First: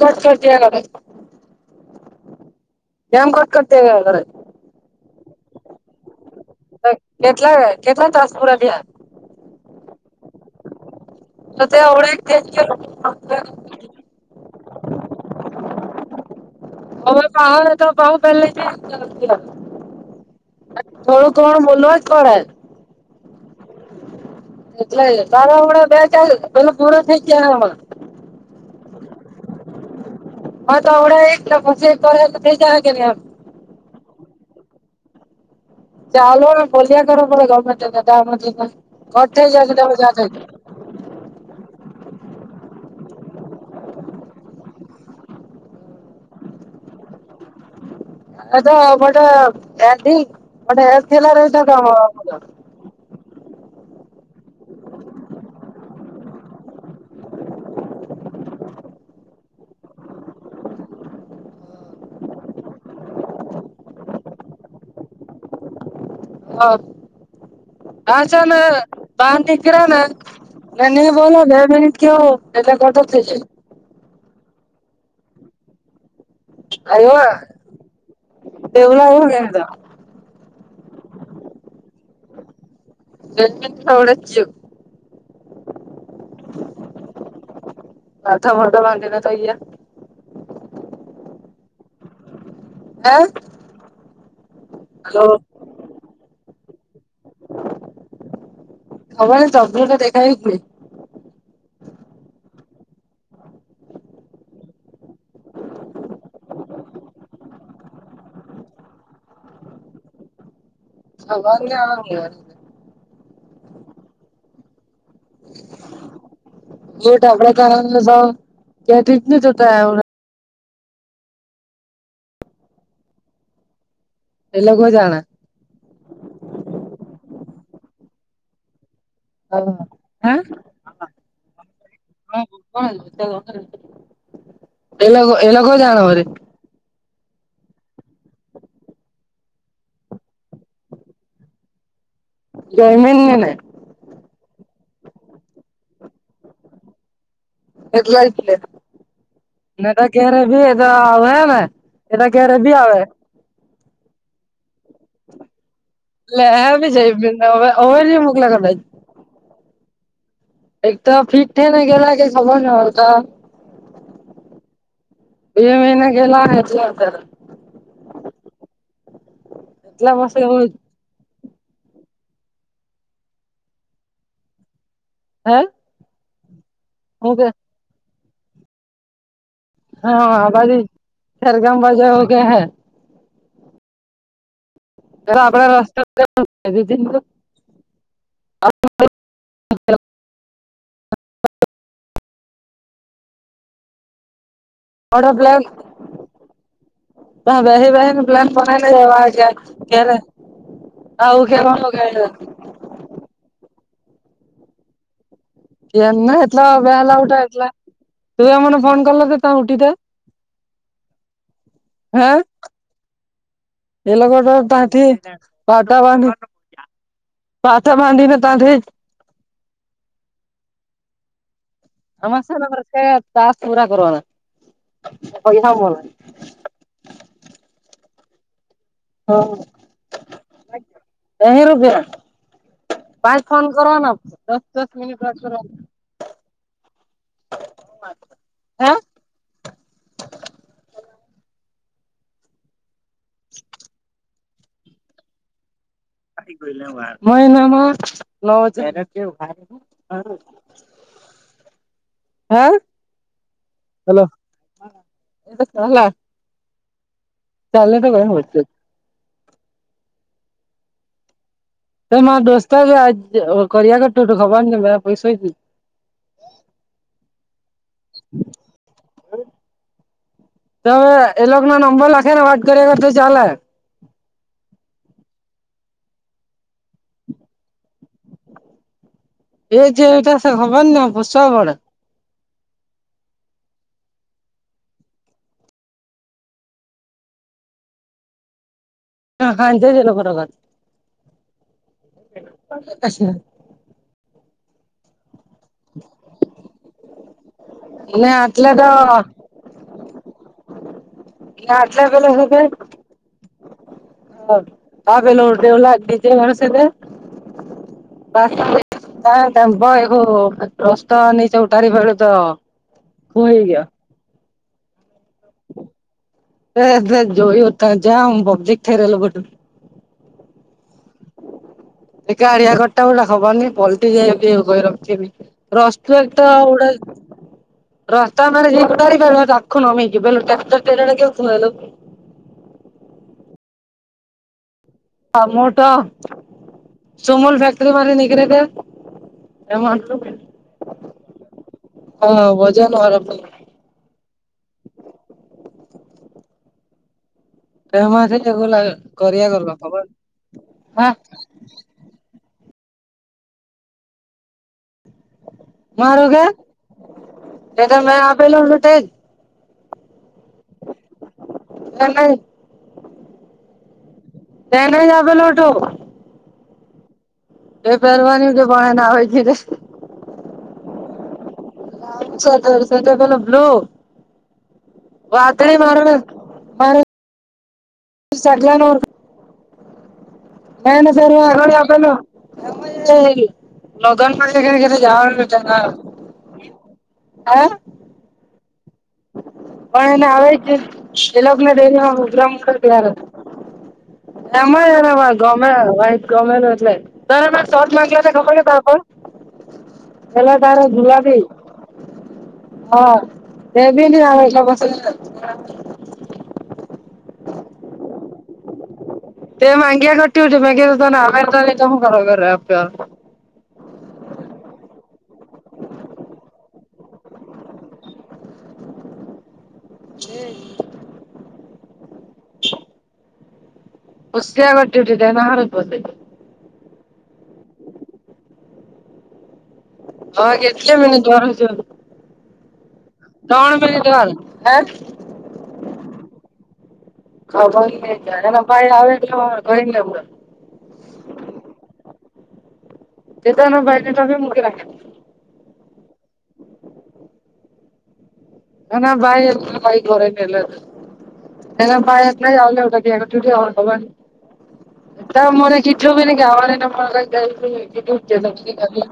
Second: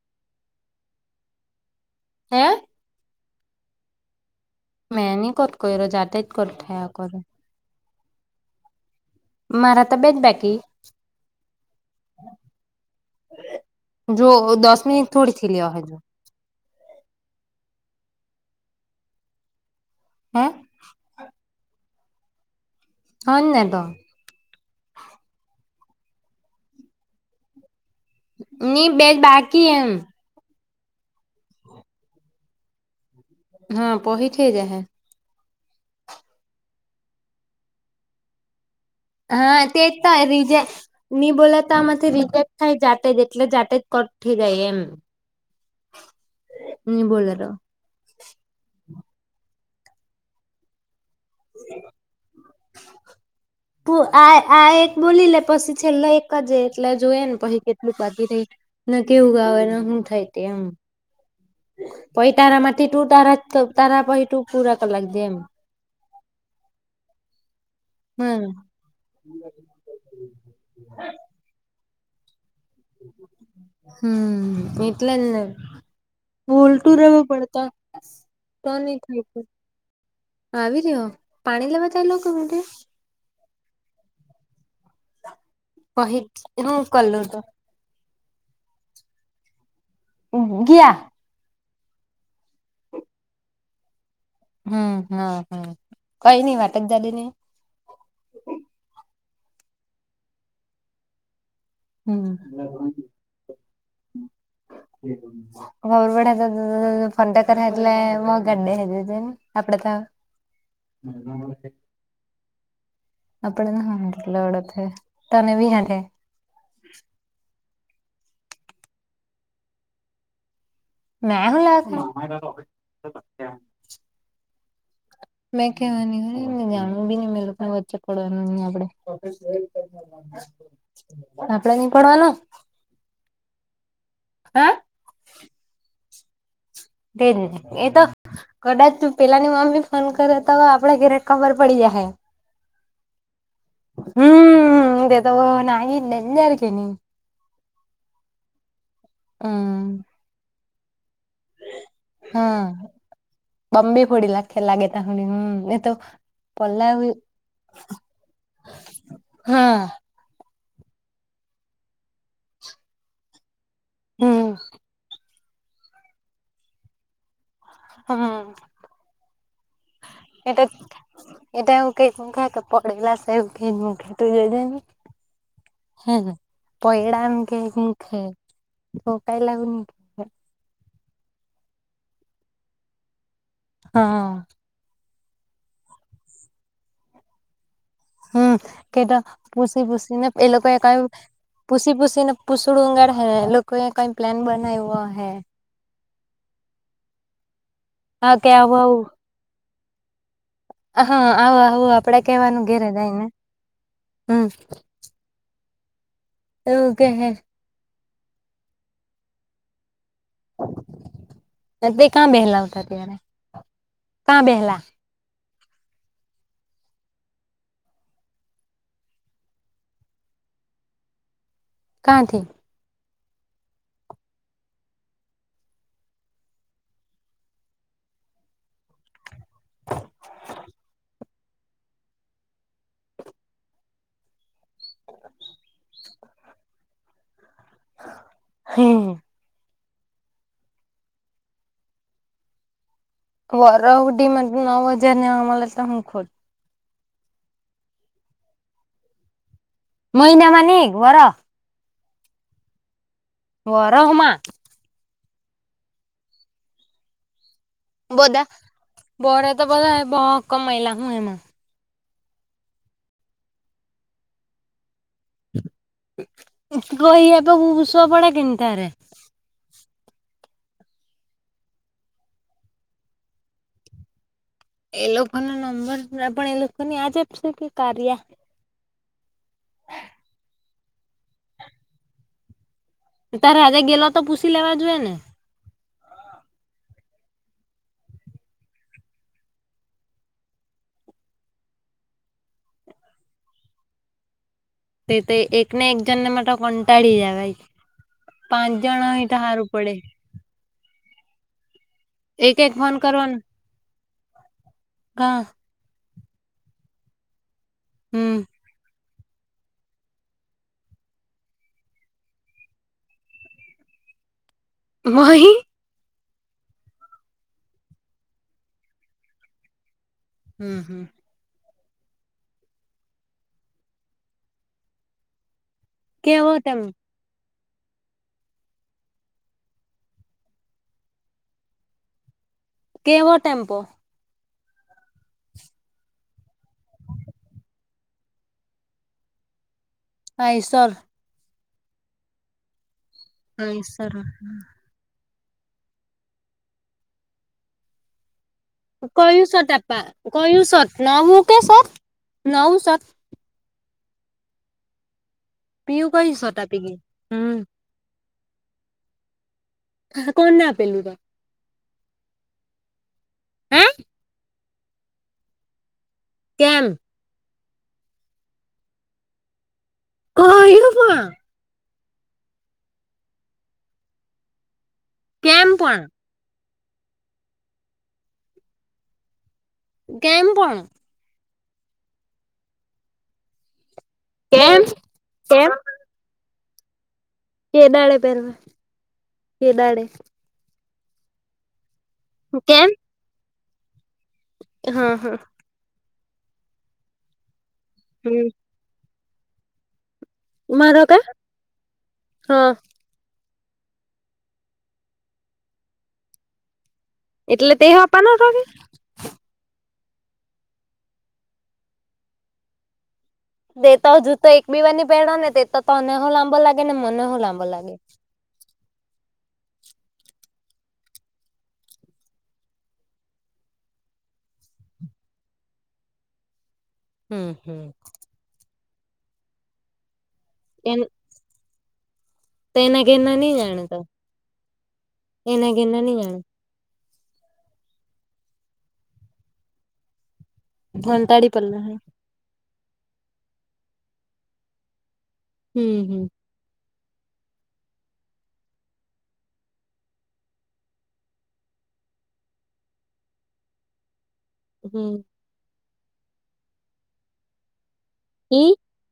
ઘટ કર જ હે જેમ કોટ કરતેવ મે ન કોટ કોઈ રજતા કેટલા કેટલા તાસ પૂરા ભયા મારાત બેદ બાકી તો તે એવડું તે જ કેત જો દસ મિટ થોડી થીી લવા હ જો હવે પાવ તો બાવુ પેલે જ હા કોોડું કોણ બોલુંય કર હા ન તો એટલે સાારડા બે ચાર પેલો પૂરો થઈ ગયામાં ની બેજ બાકી એમ હ તો અવડડા એકછ જ હા પહીથી જા લુંમે પોલ્યાયા કરડે ગમે ઘાય થ બોલાતા આમાંથી રિજેક્ટ થાય જાતે જ એટલે જાતે જ કઠી ગાય એમ હ બોલાર એ તો મોટ એથીલા ર એ તો કામ [inaudible] આ આ એક બોલી લે પછી છેલ્લે એક જ એટલે જોય ને પછી કેટલું કરી રહી ના કેવું ગાવને શું થાય તે એમ પહી તારામાંથી ટુ તારા તારા પહી ટુ પુરા કર લી દે એમ હ હમ આછાાન પાંધકરાના ના ન બોલો બે મિટ કેવ એટલે કટક થ છે હમ એટલે લ લ વોલ્ટું જાય રહેેવું અ પડત તો નહી બેવલા એવું થાય ગેવડે આવી રહ્યો પાણી લેવાતા લોકો માટે [inaudible] કહી હું કલું તો હાથ મો તો વાણડેને તોાઈયા ગયા હ હમ હમ હમ કઈ નહી વાટત દડી ને હવા ચબ્ર નાેખાઈ કુે હમ ખબર પડ તો ફનટા કરલે મ ગાડી જાય છે આપપડે તો [inaudible] હ વા આવ [unintelligible] [unintelligible] મે હું લેવા [unintelligible] [inaudible] એ લોકો જાણે મેં કેવાની હોય જાણવું બી ની મલે લોકોને વચ્ચે પડવાનું ન આપડે. હા [inaudible] આપડે ની પડવાનું. હા હા [inaudible] એ લોકો એ લોકો જાણે વરી. તેજ ને એ તો કદાચ પેલાની મમ્મી ફોન કરે તો આપડે ઘેરે ખબર પડી જાય હે. જયમીન ને ને હમ. [unintelligible] હમ [unintelligible] હમ. બી આવે બમ્બી ફોડી લાખે લાગે તડી હમ એ તો. પલાવી [unintelligible] હા. એક તો ફિટ થયને ગેલા [unintelligible] હમ. બે મહિને ગેલા અત્યારે હમ. એટલા પાસે એટો હે એટો એવુ કેય મુખ હે તો પડેલા [unintelligible] જોની. [inaudible] હા, હ પયડા હું એમ કે ખેય મૂક હે ડોકાયલા આવું હા. આ બાજુ ખેરગામ બાજા કે હે. હા. [unintelligible] હમ કેટો પુસી પુસીને એ લોકોએ એક પૂસી પૂસીને પૂસડું ઉગાડ હે. લોકોએ કઈ પ્લાન બનાવ્યું. હા કે આવું [unintelligible] કયારે? હા, આવો આવો આપડે કેવાનું ઘેરે જાય ને હમ. કયારનો એટલો એવું કે બેલા હે ઉઠા એલા તું આમને ફોન કરલ ત તમે ઉઠીતા. તે હે કાં બેહેલા આવતા ત્યારે એ લોકો કાં તો બેહેલા તારી પાટા બાંધીને [inaudible] પાટા બાંધીને ત જ કાંથી આમાં છે તાસ પૂરા કરવાના પૈસા મલે. [unintelligible] પાંચ ફોન કરવાના દસ દસ મિનિટ બાદ કરવાનું. હે હમ. વરહ સુધીમાં નવ હજાર જેવા મલે તો હુ કરું મહિનામાં લજ કે મહિનામાં ની વરહ હે? હલો વરહમાં. [unintelligible] ચાલને [unintelligible] બોરે તો બધા બહુ કમાયેલા હું એમાં. ત મારા દોસ્તા આજ કર્યા કર ટોટું ખવાનું કે કહી એ પુશ પડા કે તારે. તવે એ લોકોના નંબર લખે ને વાત કરીગ તો ચાલે. એ લોકોનો નંબર આપ પણ એ લોકો ને આજ આપશે કે કાર્યા? [unintelligible] તારા હાથે ગેલો તો પૂછી લેવા જોઈએ ને. હા ખાંત છે લોકોખરોખત તે તો એક ને એક જન નાને માટે કંટાળી જાવાય ને આટલે પાંચ તો જણ એ હારુ પડે ના આટલે બલે હવે કારણ બાેલો દેવ લજ ઘ સાર હમ શંભ એવું રત હનીચ ઉઠારી વેળું તો હુઈ ગ્યો વહી એસસ જોયું ત જ પબજેક થઠરેલું બધું હમ હમ એ ગાળિયા કટા પલા ખબરની પલ્ટટી જાય એું કોહી રખ રસ તો કેવો ટેમ આવડ રસ્તા મ જેુંઢ પાર તખ નમેીકી બલ ટ્રાક્ટરર કેવુંલું કેવો ટેમ્પો હ મોટો સુમુલ ફેક્ટરી માંથી નીકળે તે એ પૈસો હ વજન વાળો પૈસા હારુ ફમ છે એગો લાગ કયું શર્ટ આપા કું સત હા નવું કે સત નવું સત પિયુ મારું કઈ કે શર્ટ આપી ગઈ એ તો મે આપેલો તે હ કોણને આપેલું તને હે લઈ લે જે પેલો તું કેમ એ પહેરવાની હતી પણ એને આવી ગયો તે કહી્યો પણણ પેલો બ્લૂ કેમ વાદળી પણ વારો પણલા કેમ પણ [unintelligible] નગન કેમ પા કેમ કે જા કેડલે પેરવા પણ એને આવે જ શલગ્ન ડેરીમાંગ્રમ કર કેમ તાર હતા. [unintelligible] એમાંને હા હા ગમે વાટ ગમેલું એટલે ત શોટ માંગ ને હમ ખબર છે ત [unintelligible] પેલો તારો મારો કે ગુલાબી હા હ દેબી ના એ બસ એટલે તે આપવાનો હતો કે તે માગ્યા કરતી હતી મે કીધું તને આવે તો લય જા તે તો હજું તો એક બી વાર ની પેરીઓ તે તો તને હ લાંબો લાગે ને મને હ લાંબો લાગે હમ ખુશસીટટી એ ના હાર બોતે હમ હમ આવ એટલે મિને જ્વાર તો એના ઘેર ના ની જાણે ત મિનિટ વાર હે એના ઘેર ના ની જાણે હા ભઈ જાય એ ભાઈ આવે ગને ઘંટાડી પડેલા. તે ના બાઈને તોફી મુકી રાખેલું. હમ હમ. નાના ભાઈ એમ, ભાઈ ઘરે નને એલા. તેના પાાય થહીં, આવું એા દ્યા આ છૂટ આવઉ થય. [unintelligible] હમ. [unintelligible] તમ મોરે મને કીધેલુ ભી નહી [unintelligible]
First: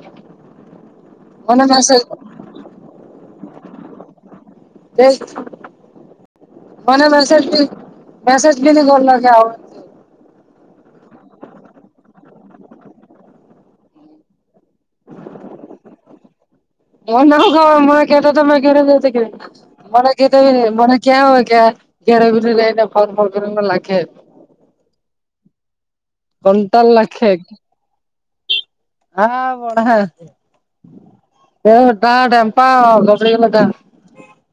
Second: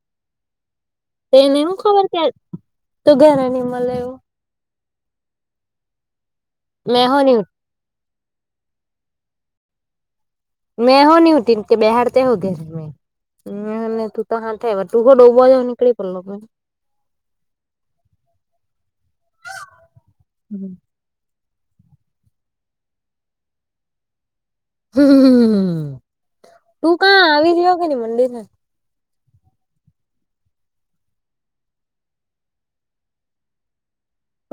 તે એને નું ખબર તં તો ઘરે નઈ મળેવું. રઈશ મેં મને હો ની મેસેજી મેસેજ ભી ન કરોના આવો મેં હ નહી ઉ ટીન કે બહેારતે હોગે [unintelligible] હને તું તો હા તું ખોડો નીકળી પડ [unintelligible] મને ના કેતો મને કેતા તોમે ઘ કે મને કે મને [unintelligible] ક્યાં હોય ક્યાં ઘ્યારે બરે રઈ ને ફોન ફોર કરીને લખે [unintelligible] હમ્મ હમ્મ હમ્મ હમ્મ હમ્મ કંટાળ તું કાં લખે આવી રહ્યો કેને મંદિર ને હા મોડા હે. એટા ડેમપા [unintelligible]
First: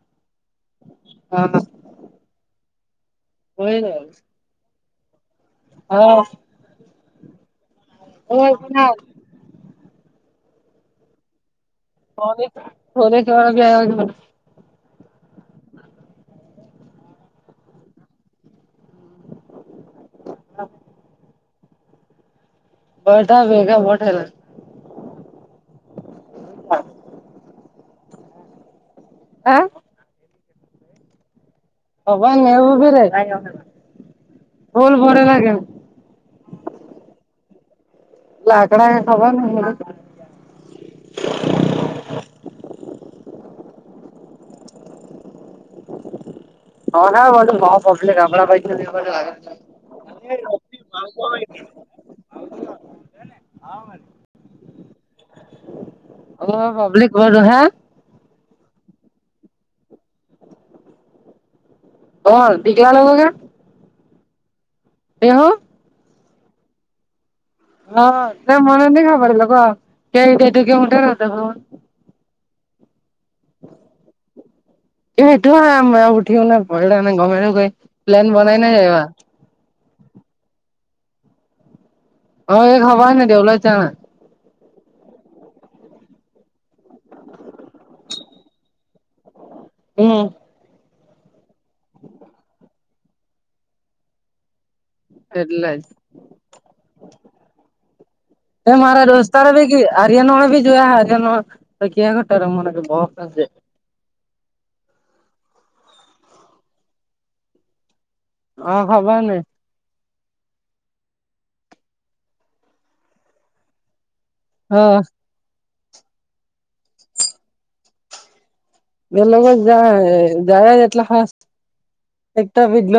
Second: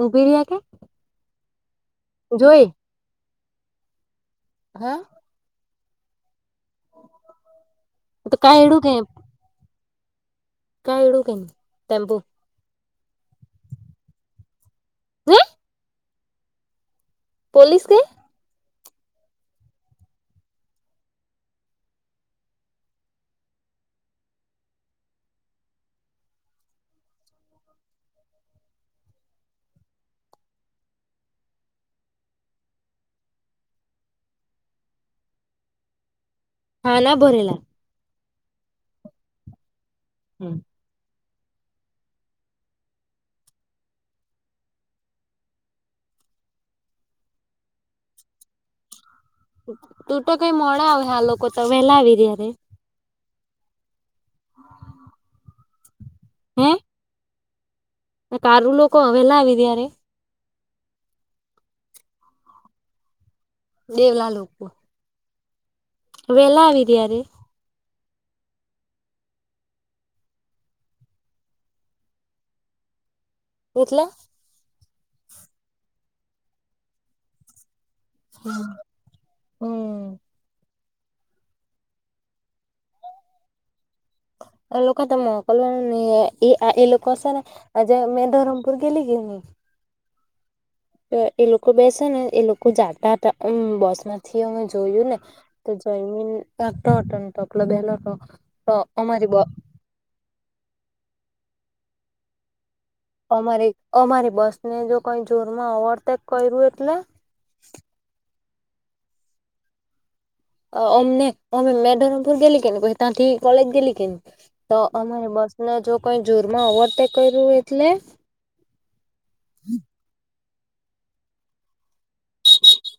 ઉભી રિયા કે હા લસ જોઈ. હોય ને હા. હા. તો ઓય કાઈ એડું ભણા કેમ. કાઈ ડુ કેમ તમ પોલીસવાળા ભી આવ્યા છે. હે પોલીસ કે હમ્મ હા. બધા ભેગા બહુ થયેલા છે. હા. હોવ એવું બી રે ભૂલ ભરેલા કેેમ હા ના ભરેલા લાકડા એ ખબર હમણાં હમ્મ. અમે બધું બો પબ્લિક આપણા બાજું તો [unintelligible] તું તો કઈ મોડા આવે આ લોકો તો વેલા આવી જાય ત્યારે. હા વળી ઓ પબ્લી વર્ગ હે હું તારું લોકો વહેલા આવી રીયા રે. હ દીઘલા લોકો કે દેવલા લોકો બેહો. વેલા આવી ત્યારે હા તે મને ની ખબર એ લોકો [unintelligible] એટલે. એ એટલા આમ ઉઠયા નાને પલાને ગમે કઈ પ્લાન બનાઈને જાયવા હમ અમારે ખબર ને દેવલા ચાહા એ લોકો તો મોકલવાના નહીં એ એ લોકો સે ને આજ મેં ધરમપુર ગેલી કેની હમ એ લોકો બેસે ને એ લોકો જાતા હતામ બસમાં થી અમે જોયું ને એટલે તો જ જી બે એ મારા દોસ્તાર ભી ગયા હરિયાણા વાળા ભી જોયા હરિયાણા તો ક્યાં ગયા ત્યારે મને બઉ અમારી અમારી બસ ને જો કઈ જોરમાં ઓવરટેક કર્યું એટલે હા ખબરને અ અમને અમે મે ધરમપુર ગએલી કે કો ત્યાંથી કોલેજ ગએલી કે તો હા અમારે બસ જો કંઈ જોરમાં ઓવરટેક કર્યું એટલે એ લોકો જાય એટલાાસ એક બજટ